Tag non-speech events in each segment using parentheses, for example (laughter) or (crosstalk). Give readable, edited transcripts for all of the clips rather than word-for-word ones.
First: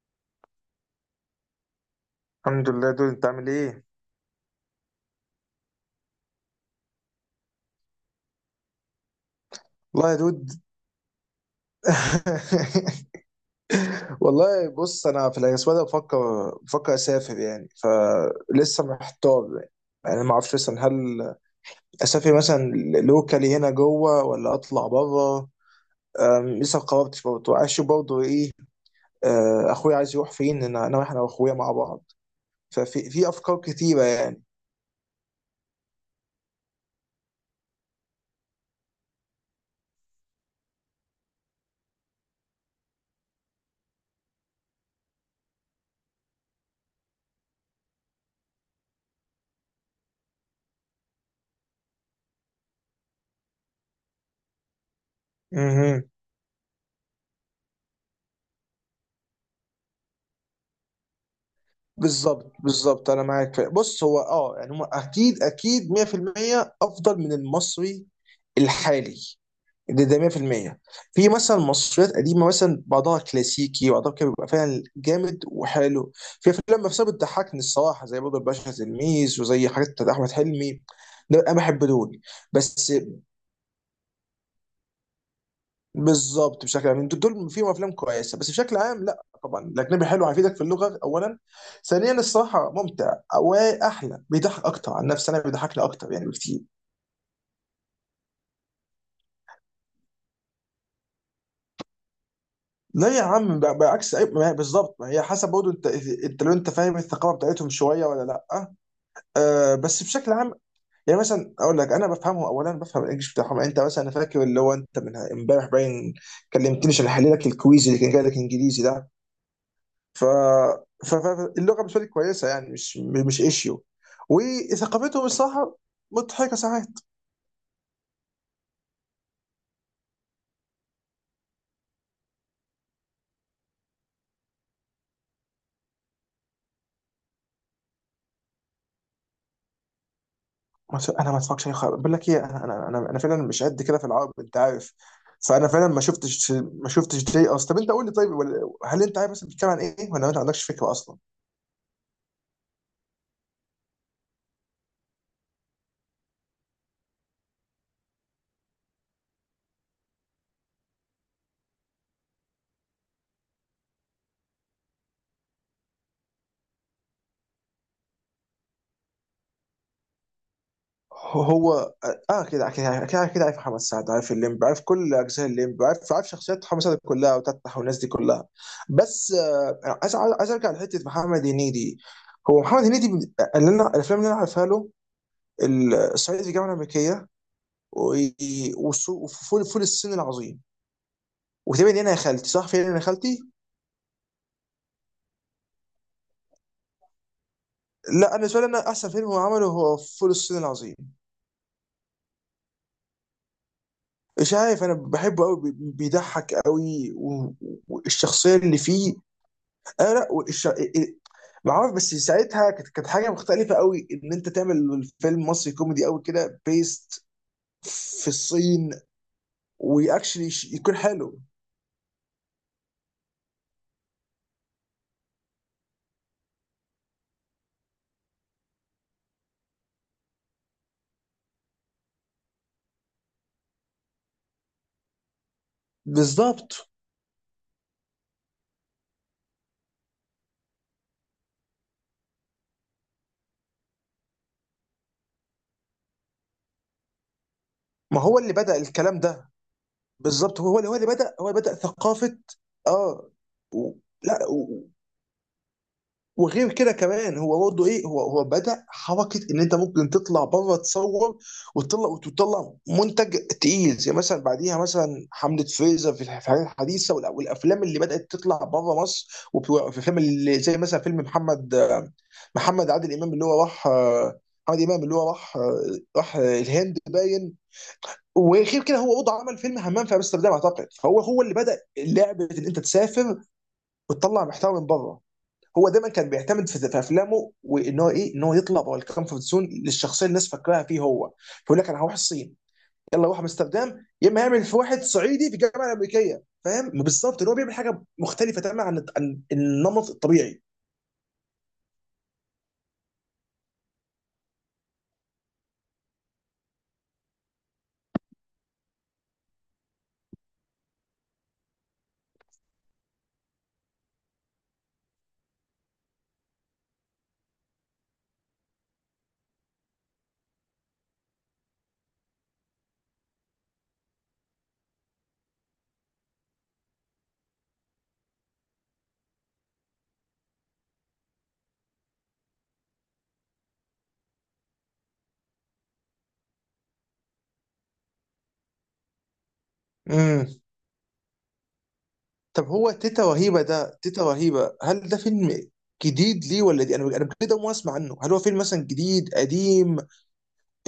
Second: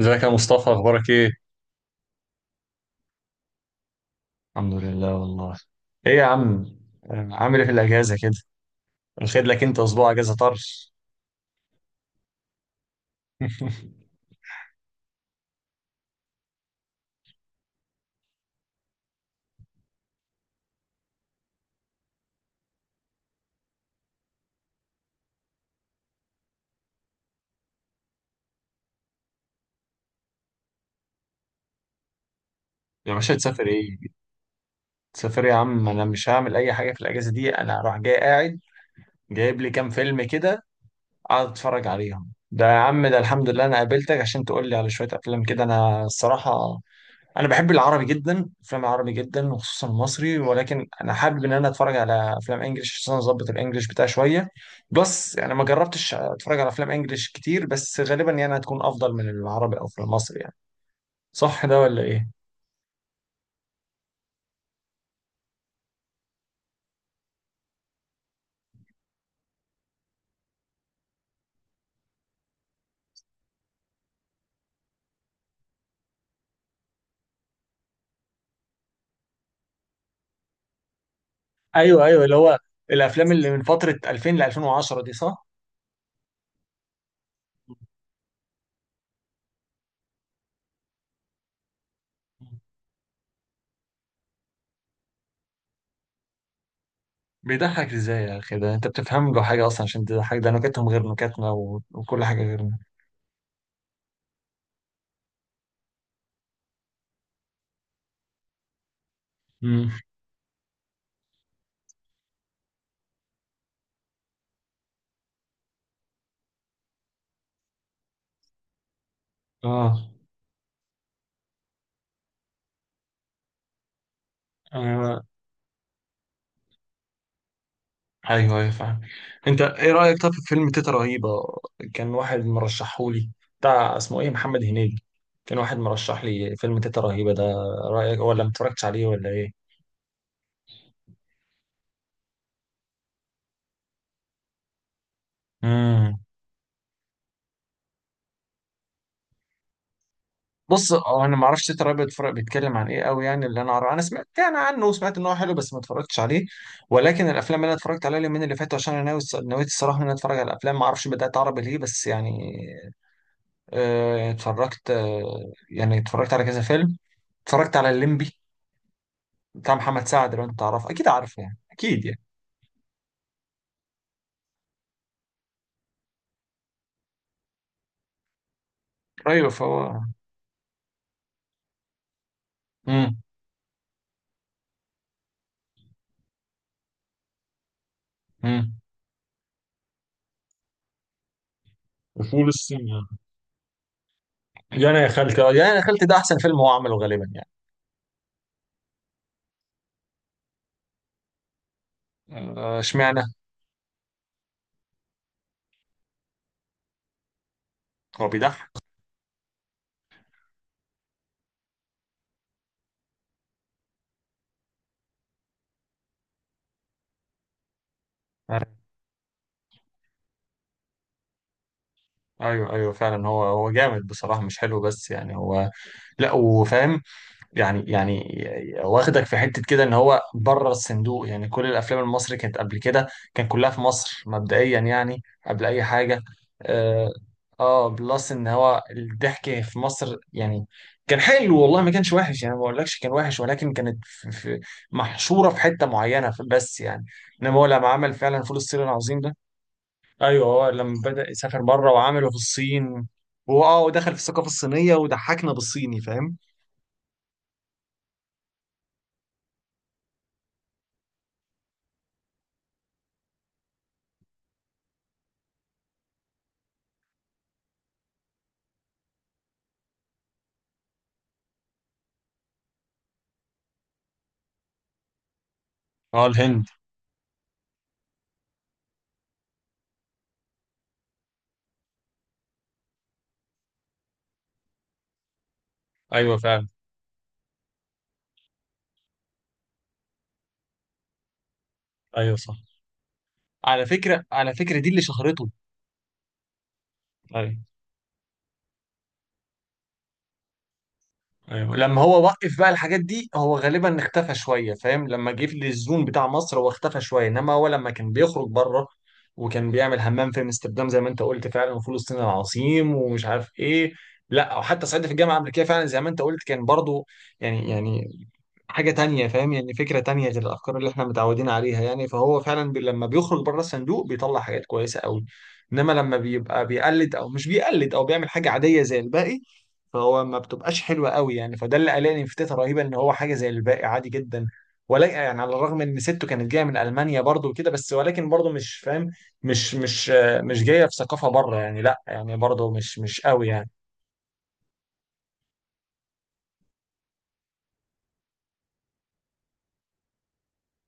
ازيك يا مصطفى، اخبارك ايه؟ الحمد لله. دول انت عامل ايه؟ الحمد لله والله. ايه يا عم. عامل ايه في الاجازه كده؟ واخد لك انت اسبوع والله يا اجازه دود. طرش. (laughs) (laughs) والله بص، انا في الاسبوع ده بفكر اسافر يعني، فلسه محتار يعني، يعني ما اعرفش مثلا، هل اسافر مثلا لوكالي هنا جوه ولا اطلع بره؟ لسه ما قررتش، برضه عايز اشوف برضه ايه. اخويا عايز يروح فين؟ انا رايح انا واخويا مع بعض، ففي يا في باشا افكار تسافر كتيره ايه؟ يعني. تسافر إيه يا عم؟ انا مش هعمل اي حاجه في الاجازه دي، انا هروح جاي قاعد. جايب لي كام فيلم كده اقعد اتفرج عليهم. ده يا عم، ده الحمد لله انا قابلتك عشان تقول لي على شويه افلام كده. انا الصراحه انا بحب العربي جدا، افلام العربي جدا، وخصوصا المصري، ولكن انا حابب ان انا اتفرج على افلام انجليش عشان اظبط الانجليش بتاعي شويه. بس يعني ما مهم. جربتش اتفرج على افلام انجليش كتير، بس غالبا يعني هتكون افضل من العربي او في المصري يعني. صح ده ولا ايه؟ بالظبط بالظبط، انا معاك. في بص هو اه يعني، هم اكيد اكيد 100% افضل من المصري الحالي، ده ده 100% في المية. في مثلا مصريات قديمه، مثلا بعضها كلاسيكي وبعضها كده بيبقى فعلا جامد وحلو، في افلام نفسها بتضحكني الصراحه، زي برضه الباشا تلميذ، وزي حاجات بتاعت احمد حلمي، ده انا بحب ايوه، دول. ايوه، اللي هو بس الافلام اللي من فتره 2000 ل 2010 دي، صح؟ بالظبط، بشكل عام انتوا دول فيهم افلام كويسه، بس بشكل عام لا، طبعا الاجنبي حلو، هيفيدك في اللغه اولا، ثانيا الصراحه ممتع واحلى، بيضحك اكتر. عن نفسي انا بيضحكني اكتر يعني بكتير. بيضحك ازاي يا اخي؟ ده انت بتفهم له حاجه اصلا عشان تضحك؟ ده نكتهم غير نكتنا وكل حاجه غيرنا. لا يا عم، بعكس ما هي بالظبط، ما هي حسب برضه انت، انت لو انت فاهم الثقافه بتاعتهم شويه ولا لا. آه امم. بس بشكل عام يعني، مثلا اقول لك انا بفهمه، اولا بفهم الانجليش بتاعهم يعني. انت مثلا، انا فاكر اللي هو انت من امبارح باين كلمتني عشان احلل لك الكويز اللي كان جاي لك انجليزي ده. اه، ف... فاللغه بالنسبه لي كويسه يعني، مش ايشيو. ايوه، وثقافتهم الصراحه مضحكه ساعات. ايوه، ايوه، فاهم. انت ايه رايك طب في فيلم تيتا رهيبه؟ كان واحد مرشحهولي، بتاع اسمه ايه، محمد هنيدي. كان واحد مرشح لي فيلم تيتا رهيبه ده. رايك، ولا ما اتفرجتش عليه ولا ايه؟ ما ت- انا ما اتفرجش عليه خالص. بقول لك ايه، انا فعلا مش قد كده في العرب، انت عارف. فانا فعلا ما امم. شفتش ما شفتش دي اصلا. طب انت قول لي طيب، هل انت عارف اصلا بتتكلم عن ايه، ولا انت ما عندكش فكره بص، اصلا؟ اه، انا ما اعرفش تيتا رهيبه بيتفرج بيتكلم عن ايه قوي يعني. اللي انا اعرفه انا سمعت يعني عنه وسمعت ان هو حلو بس ما اتفرجتش عليه. ولكن الافلام اللي انا اتفرجت عليها اليومين اللي فاتوا، عشان انا ناوي نويت الصراحه ان انا اتفرج على الافلام، ما اعرفش بدات عربي ليه بس يعني. اتفرجت، يعني اتفرجت على كذا فيلم. اتفرجت على الليمبي بتاع محمد سعد، لو انت تعرفه اكيد عارفه يعني، هو اكيد يعني. اه، كده عارف محمد سعد، عارف الليمب، عارف كل اجزاء الليمب، عارف شخصيات محمد سعد كلها وتتح والناس دي كلها. بس ايوه آه، أنا فهو. عايز ارجع لحته محمد هنيدي. هو محمد امم. اللي انا الافلام اللي انا عارفها له، الصعيدي في الجامعه الامريكيه، و- امم. وفول، فول الصين العظيم، وتقريبا انا يا فول خالتي صح، فين الصين انا يا يعني. خالتي. يعني يا خالتي، يعني يا خالتي، ده احسن فيلم هو عمله غالبا يعني. لا انا بالنسبه لي، انا احسن فيلم هو عمله هو فول الصين العظيم. اشمعنى؟ مش عارف، انا بحبه قوي، بيضحك قوي، هو والشخصيه بيضحك. اللي فيه. اه لا ما عارف، بس ساعتها كانت حاجه مختلفه قوي ان انت تعمل فيلم مصري كوميدي قوي كده بيست في آه، الصين، واكشلي يكون حلو. ايوه، ايوه فعلا، هو جامد بصراحه، مش حلو بس يعني هو. لا وفاهم. يعني واخدك في حتة كده ان هو بره الصندوق. يعني كل الافلام المصري كانت قبل كده كان كلها في مصر مبدئيا يعني قبل اي حاجة. بالظبط، اه. بلس ان هو الضحك في مصر يعني كان حلو، والله ما كانش وحش يعني، ما بقولكش كان وحش، ولكن كانت في محشورة في حتة معينة، بس يعني انما هو لما عمل ما هو فعلا اللي فول بدأ الصين العظيم الكلام ده. ده. ايوه، بالظبط، هو هو اللي لما هو اللي بدأ بدأ هو اللي يسافر بدأ بره وعمله في ثقافه. الصين. اه. واه، و... ودخل في لا، الثقافة الصينية وضحكنا بالصيني، فاهم. وغير كده كمان هو برضه ايه، هو بدأ حركه ان انت ممكن تطلع بره تصور، وتطلع منتج تقيل، زي مثلا بعديها مثلا حمله فريزر في في الحاجات الحديثه، والافلام اللي بدأت تطلع بره مصر، وفي فيلم اللي زي مثلا فيلم محمد عادل امام اللي هو راح، محمد امام اللي هو راح اه، الهند. الهند باين. وغير كده، هو برضه عمل فيلم همام في امستردام اعتقد. فهو هو اللي بدأ لعبه ان انت تسافر وتطلع محتوى من بره. هو دايما كان ايوه فعلا، بيعتمد في افلامه وان هو ايه، ان هو يطلع بره الكومفورت زون للشخصيه اللي الناس فاكراها فيه هو. فيقول لك انا هروح ايوه الصين، صح. يلا روح على امستردام فكره يا اما، على يعمل في فكره دي واحد اللي صعيدي شهرته. في الجامعه الامريكيه، فاهم؟ بالظبط ان هو ايوه، بيعمل حاجه مختلفه تماما عن النمط الطبيعي. ايوه لما هو وقف بقى الحاجات دي هو غالبا اختفى شويه، فاهم؟ لما جه في الزون بتاع مصر هو اختفى شويه، انما هو لما كان بيخرج بره، وكان بيعمل حمام في امستردام زي ما انت قلت فعلا، وفلسطين العظيم، ومش عارف ايه. لا، وحتى صعيدي في الجامعه الامريكيه فعلا زي ما انت قلت كان برضو. يعني حاجه تانية، فاهم؟ يعني فكره تانية غير الافكار اللي احنا متعودين عليها يعني. فهو فعلا بي لما بيخرج بره الصندوق بيطلع حاجات كويسه قوي. انما لما بيبقى بيقلد او مش بيقلد او بيعمل حاجه عاديه زي الباقي، فهو ما بتبقاش حلوه قوي يعني. فده اللي قلقني في تيتا رهيبه ان هو حاجه زي الباقي عادي جدا. ولكن يعني على الرغم ان سته كانت جايه من المانيا برضو وكده، بس ولكن برضو مش فاهم. مش مش آه، امم. مش جايه في ثقافه بره يعني، لا يعني طب برضو هو مش تيتا قوي رهيبه يعني. ده، تيتا رهيبه هل ده فيلم جديد ليه، ولا دي انا كده ما اسمع عنه؟ هل هو فيلم مثلا جديد قديم؟ إيه-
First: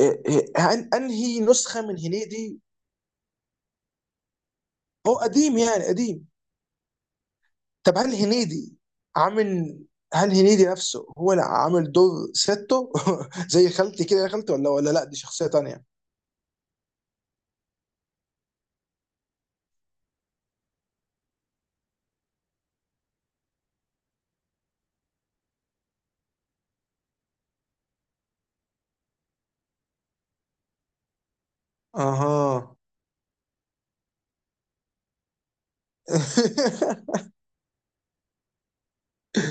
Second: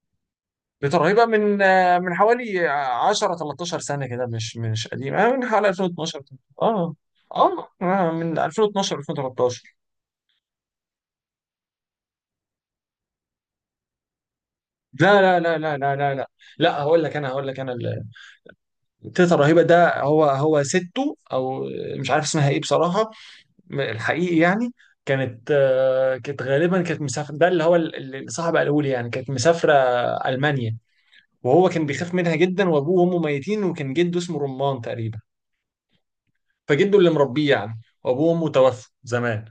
تيتا رهيبه انهي من نسخه من من هنيدي؟ حوالي 10 13 سنه كده، مش هو قديمه، من قديم حوالي يعني 2012. قديم؟ اه، اه، طب هل من هنيدي 2012 2013. عامل، هل هنيدي نفسه هو اللي عامل دور ستو (laughs) زي خالتي كده يا خالتي؟ ولا لا دي لا، لا، شخصية لا، لا، تانية. لا، لا، لا. لا، هقول لك انا. تيتا رهيبة ده هو سته، أو مش عارف اسمها إيه بصراحة، الحقيقي يعني. كانت، كانت غالبا كانت مسافرة، ده اللي هو اللي صاحب الأولي يعني، كانت مسافرة ألمانيا. وهو كان بيخاف منها جدا، اها. وأبوه وأمه ميتين، وكان جده اسمه رمان تقريبا. فجده اللي (laughs) مربيه يعني، وأبوه وأمه توفوا زمان.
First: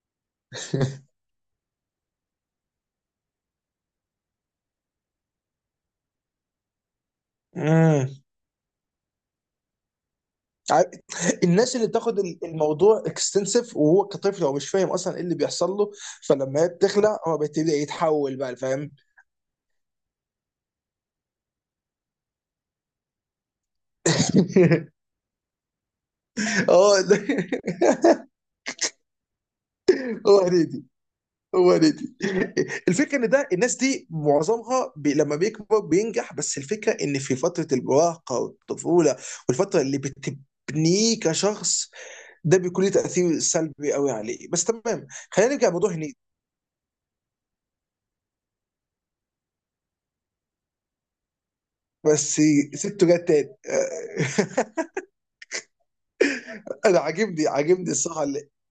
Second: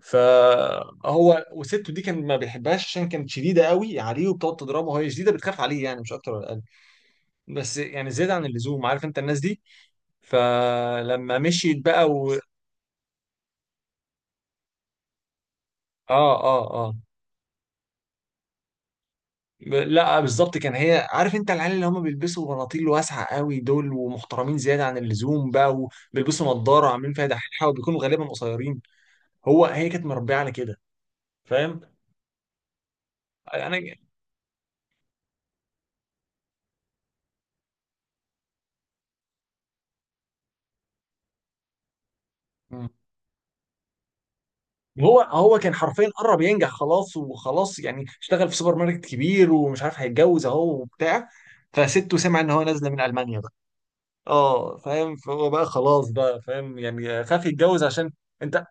فهو وسته دي كان ما بيحبهاش عشان كانت شديده قوي عليه وبتقعد تضربه، وهي شديده بتخاف عليه يعني، مش اكتر ولا اقل، بس امم. يعني زياده عن اللزوم، عارف انت الناس دي. عارف- فلما الناس مشيت اللي بقى بتاخد الموضوع اكستنسيف، وهو كطفل هو مش فاهم اصلا ايه اللي بيحصل له. اه، اه، فلما هي اه. بتخلق، هو بيبتدي يتحول بقى، فاهم؟ لا، بالظبط، كان هي، عارف انت العيال اللي هم بيلبسوا بناطيل واسعه قوي دول ومحترمين زياده عن (laughs) اللزوم بقى، وبيلبسوا نضاره اه وعاملين فيها دحيحه وبيكونوا غالبا قصيرين. هو هي كانت مربيه هو على كده، هنيدي. هو فاهم. دي، دي الفكره، ان ده الناس انا. دي معظمها بي لما بيكبر بينجح، بس الفكره ان في فتره المراهقه والطفوله والفتره اللي بتبنيه كشخص، ده بيكون مم. له تاثير سلبي قوي عليه. بس تمام، هو خلينا هو نرجع كان لموضوع حرفيا هنيدي. قرب ينجح خلاص وخلاص يعني، اشتغل في سوبر ماركت كبير ومش عارف، هيتجوز اهو وبتاع. فسته بس سمع ان هو نازله من سته جت المانيا تاني. بقى. اه، فاهم، فهو بقى خلاص بقى، فاهم (laughs) انا يعني خاف عاجبني يتجوز عاجبني عشان. الصراحه انت.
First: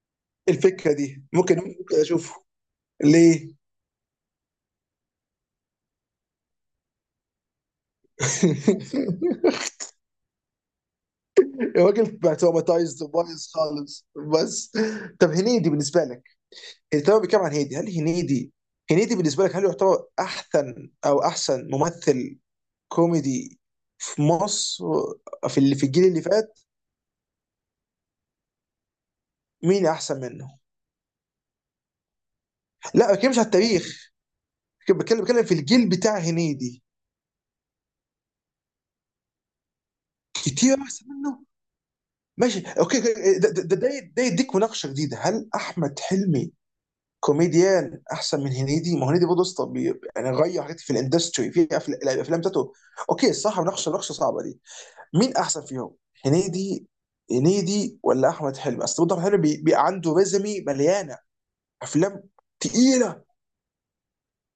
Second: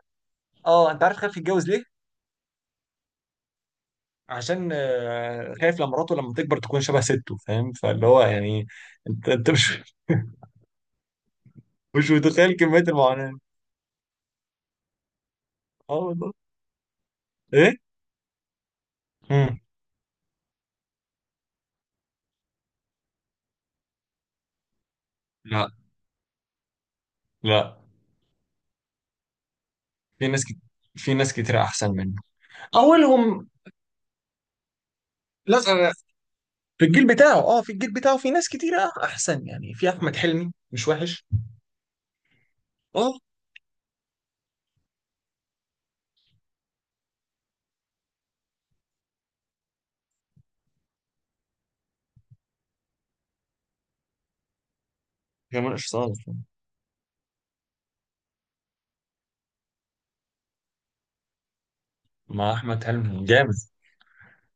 اه، الفكره انت عارف دي، خايف ممكن يتجوز ليه؟ ممكن اشوفه. ليه؟ عشان خايف لما مراته لما تكبر تكون شبه سته، فاهم، فاللي هو يعني. انت (laughs) انت مش. (laughs) الراجل مش متخيل كمية بتروماتايزد المعاناة. وبايظ خالص. بس. طب هنيدي اه بالنسبه لك، والله. التمام بيتكلم عن ايه؟ هنيدي، هل هنيدي، هنيدي بالنسبه لك مم. هل يعتبر احسن او احسن ممثل كوميدي في مصر، في لا. اللي في الجيل اللي فات؟ لا. مين احسن في ناس كت... منه؟ في ناس كتير احسن منه، لا ما بتكلمش على اولهم. التاريخ، بتكلم في لا. الجيل بتاع هنيدي. في الجيل بتاعه في ناس كتير احسن يعني، في احمد حلمي كتير مش احسن وحش. منه؟ ماشي، أوكي. اه، ده يديك مناقشه جديده، هل احمد حلمي كوميديان احسن من هنيدي؟ ما هو هنيدي برضه اسطى يعني، غير حاجات في الاندستري في الافلام بتاعته. اوكي، الصراحه مناقشه صعبه دي. مين احسن جمال اشرف فيهم، صالح. هنيدي، هنيدي ولا احمد حلمي؟ اصل برضه احمد حلمي عنده ريزمي مليانه افلام مع احمد تقيله، حلمي جامد.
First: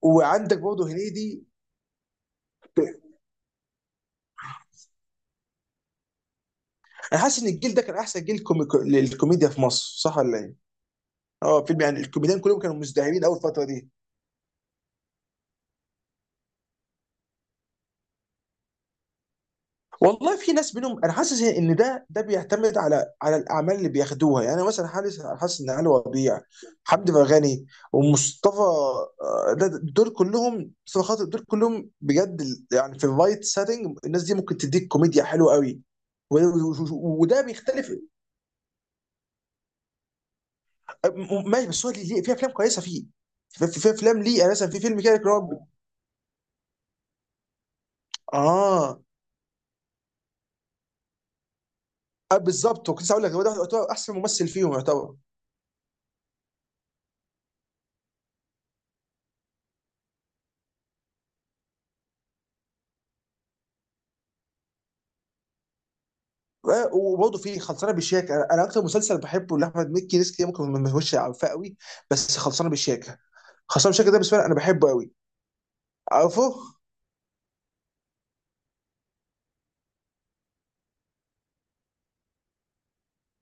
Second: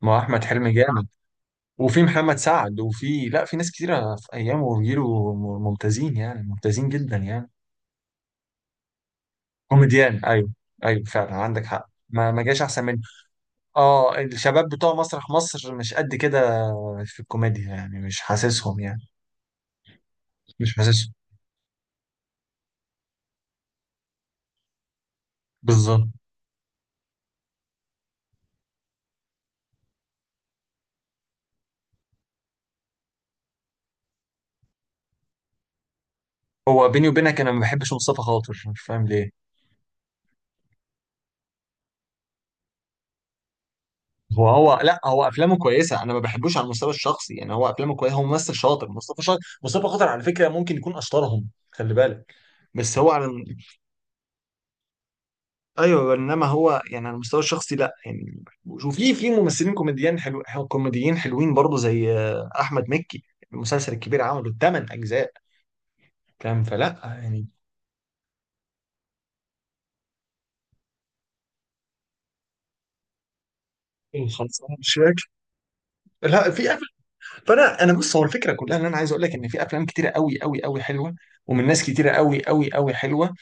مع احمد وعندك حلمي برضه جامد. هنيدي. وفي محمد سعد، وفي لا في ناس كتيرة في أيامه وجيله ممتازين يعني، ممتازين جدا انا حاسس ان يعني. الجيل ده كان احسن جيل للكوميديا في مصر، صح كوميديان، ولا أيوه. ايه؟ أيوه فعلا اه عندك فيلم حق، يعني، ما الكوميديان ما كلهم جاش كانوا أحسن منه. مزدهرين اول فتره دي. أه، الشباب بتوع مسرح مصر مش قد كده في الكوميديا يعني، مش حاسسهم يعني. والله في مش ناس منهم، حاسسهم. انا حاسس ان ده بيعتمد على الاعمال اللي بياخدوها يعني. انا مثلا حاسس ان علي بالظبط. ربيع، حمدي فرغني، ومصطفى، دول كلهم، مصطفى خاطر، دول كلهم بجد يعني في الرايت سيتنج، الناس دي ممكن تديك كوميديا حلوه قوي. هو بيني وبينك وده أنا ما بيختلف. بحبش مصطفى خاطر، مش فاهم ليه. ماشي، بس هو في افلام كويسه فيه، في افلام ليه، هو يعني مثلا هو في لا، فيلم كده هو اللي افلامه هو، كويسه، انا ما بحبوش على المستوى الشخصي يعني. هو افلامه كويسه، هو ممثل شاطر، اه. مصطفى شاطر، مصطفى خاطر على فكره ممكن يكون اشطرهم، خلي بالك. آه بالظبط، بس وكنت هو لسه هقول على. لك هو ده يعتبر احسن ممثل فيهم يعتبر. ايوه انما هو يعني على المستوى الشخصي لا يعني. وفي ممثلين كوميديان، حلو كوميديين حلوين برضه، زي احمد مكي. المسلسل الكبير عمله ثمان اجزاء، فاهم، فلا وبرضه يعني. في خلصانه بالشياكه، انا اكتر مسلسل بحبه لاحمد مكي، ناس كتير ممكن ما يهوش عارفاه قوي، بس خلصانه بالشياكه، خلصانه بالشياكه ده إيه، بالنسبه لي انا خلصان بحبه مش قوي، فاكر. عارفه. لا، في أفلام. فانا بص، هو الفكره كلها ان انا عايز اقول لك ان في افلام كتيره قوي قوي قوي حلوه، ومن ناس كتيره قوي قوي قوي حلوه.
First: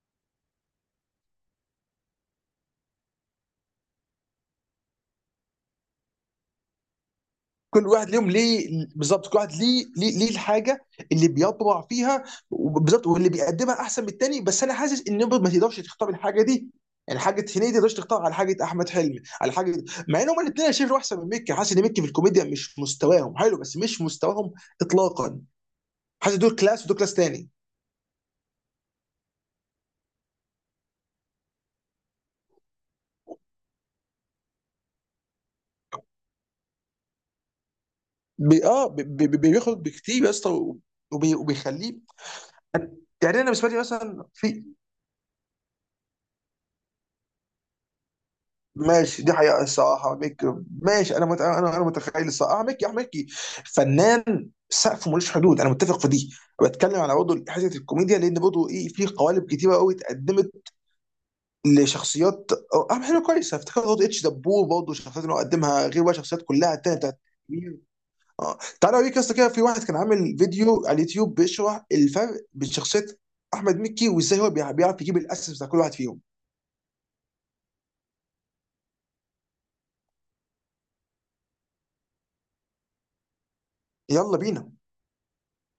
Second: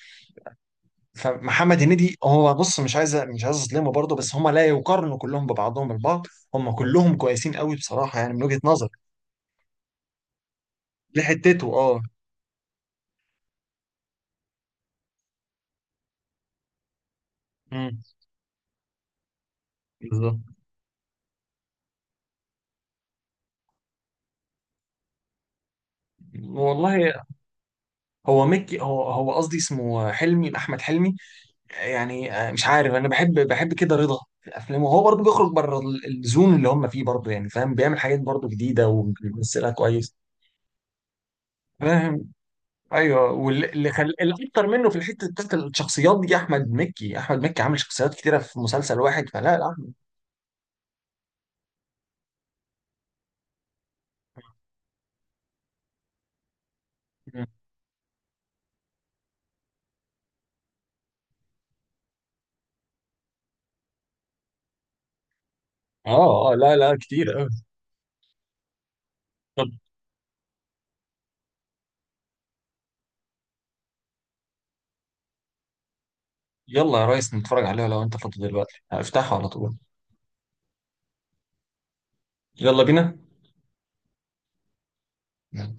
فمحمد هنيدي هو، بص، مش عايز اظلمه برضه، بس هم لا يقارنوا كلهم ببعضهم البعض، هم كلهم كويسين قوي كل واحد بصراحه ليهم يعني، من وجهه ليه. نظر بالظبط، كل واحد ليه، ليه الحاجه اللي لحتته، بيطبع اه. فيها. بالظبط، واللي بيقدمها احسن من التاني. بس انا حاسس ان برضه ما تقدرش تختار الحاجه دي، يعني حاجه هنيدي ما تقدرش امم. تختار على حاجه احمد حلمي على حاجه، مع ان بالظبط. هما الاثنين انا شايف احسن من مكي. حاسس ان مكي في الكوميديا مش مستواهم حلو، بس مش مستواهم اطلاقا، حاسس دول كلاس ودول كلاس والله. تاني. هو مكي هو قصدي اسمه حلمي، احمد حلمي. يعني مش عارف، انا بحب كده رضا في افلامه، هو برضه بيخرج بره ال- الزون اللي هم فيه برضه، يعني فاهم؟ بيعمل حاجات برضه بي جديده اه وبيمثلها بيخرج كويس، بكتير يا اسطى، وبيخليه. فاهم. ايوه، يعني انا بالنسبه لي مثلا في، الاكتر منه في الحته بتاعت الشخصيات دي احمد مكي عامل شخصيات كتيره في مسلسل ماشي واحد، دي فلا حقيقه لا احمد. الصراحه ميك، ماشي انا انا متخيل الصراحه ميكي، احمد ميكي فنان سقفه ملوش حدود، انا متفق في دي. بتكلم على برضه مم. حته الكوميديا، لان برضه ايه، في قوالب كتيره قوي اتقدمت لشخصيات. اهم حاجه كويسه افتكر برضه اتش دبور، برضه الشخصيات اللي هو قدمها غير بقى، شخصيات اه، اه، لا، كلها لا، تانية بتاعت. كتير أوي. اه تعالى اوريك يا اسطى، كده في طب، واحد كان عامل فيديو على اليوتيوب بيشرح الفرق بين شخصيه احمد مكي، وازاي هو بيعرف يجيب الاسس بتاع كل واحد فيهم. يلا يا ريس نتفرج عليها لو انت فاضي دلوقتي، هفتحه على طول. يلا بينا. يلا بينا.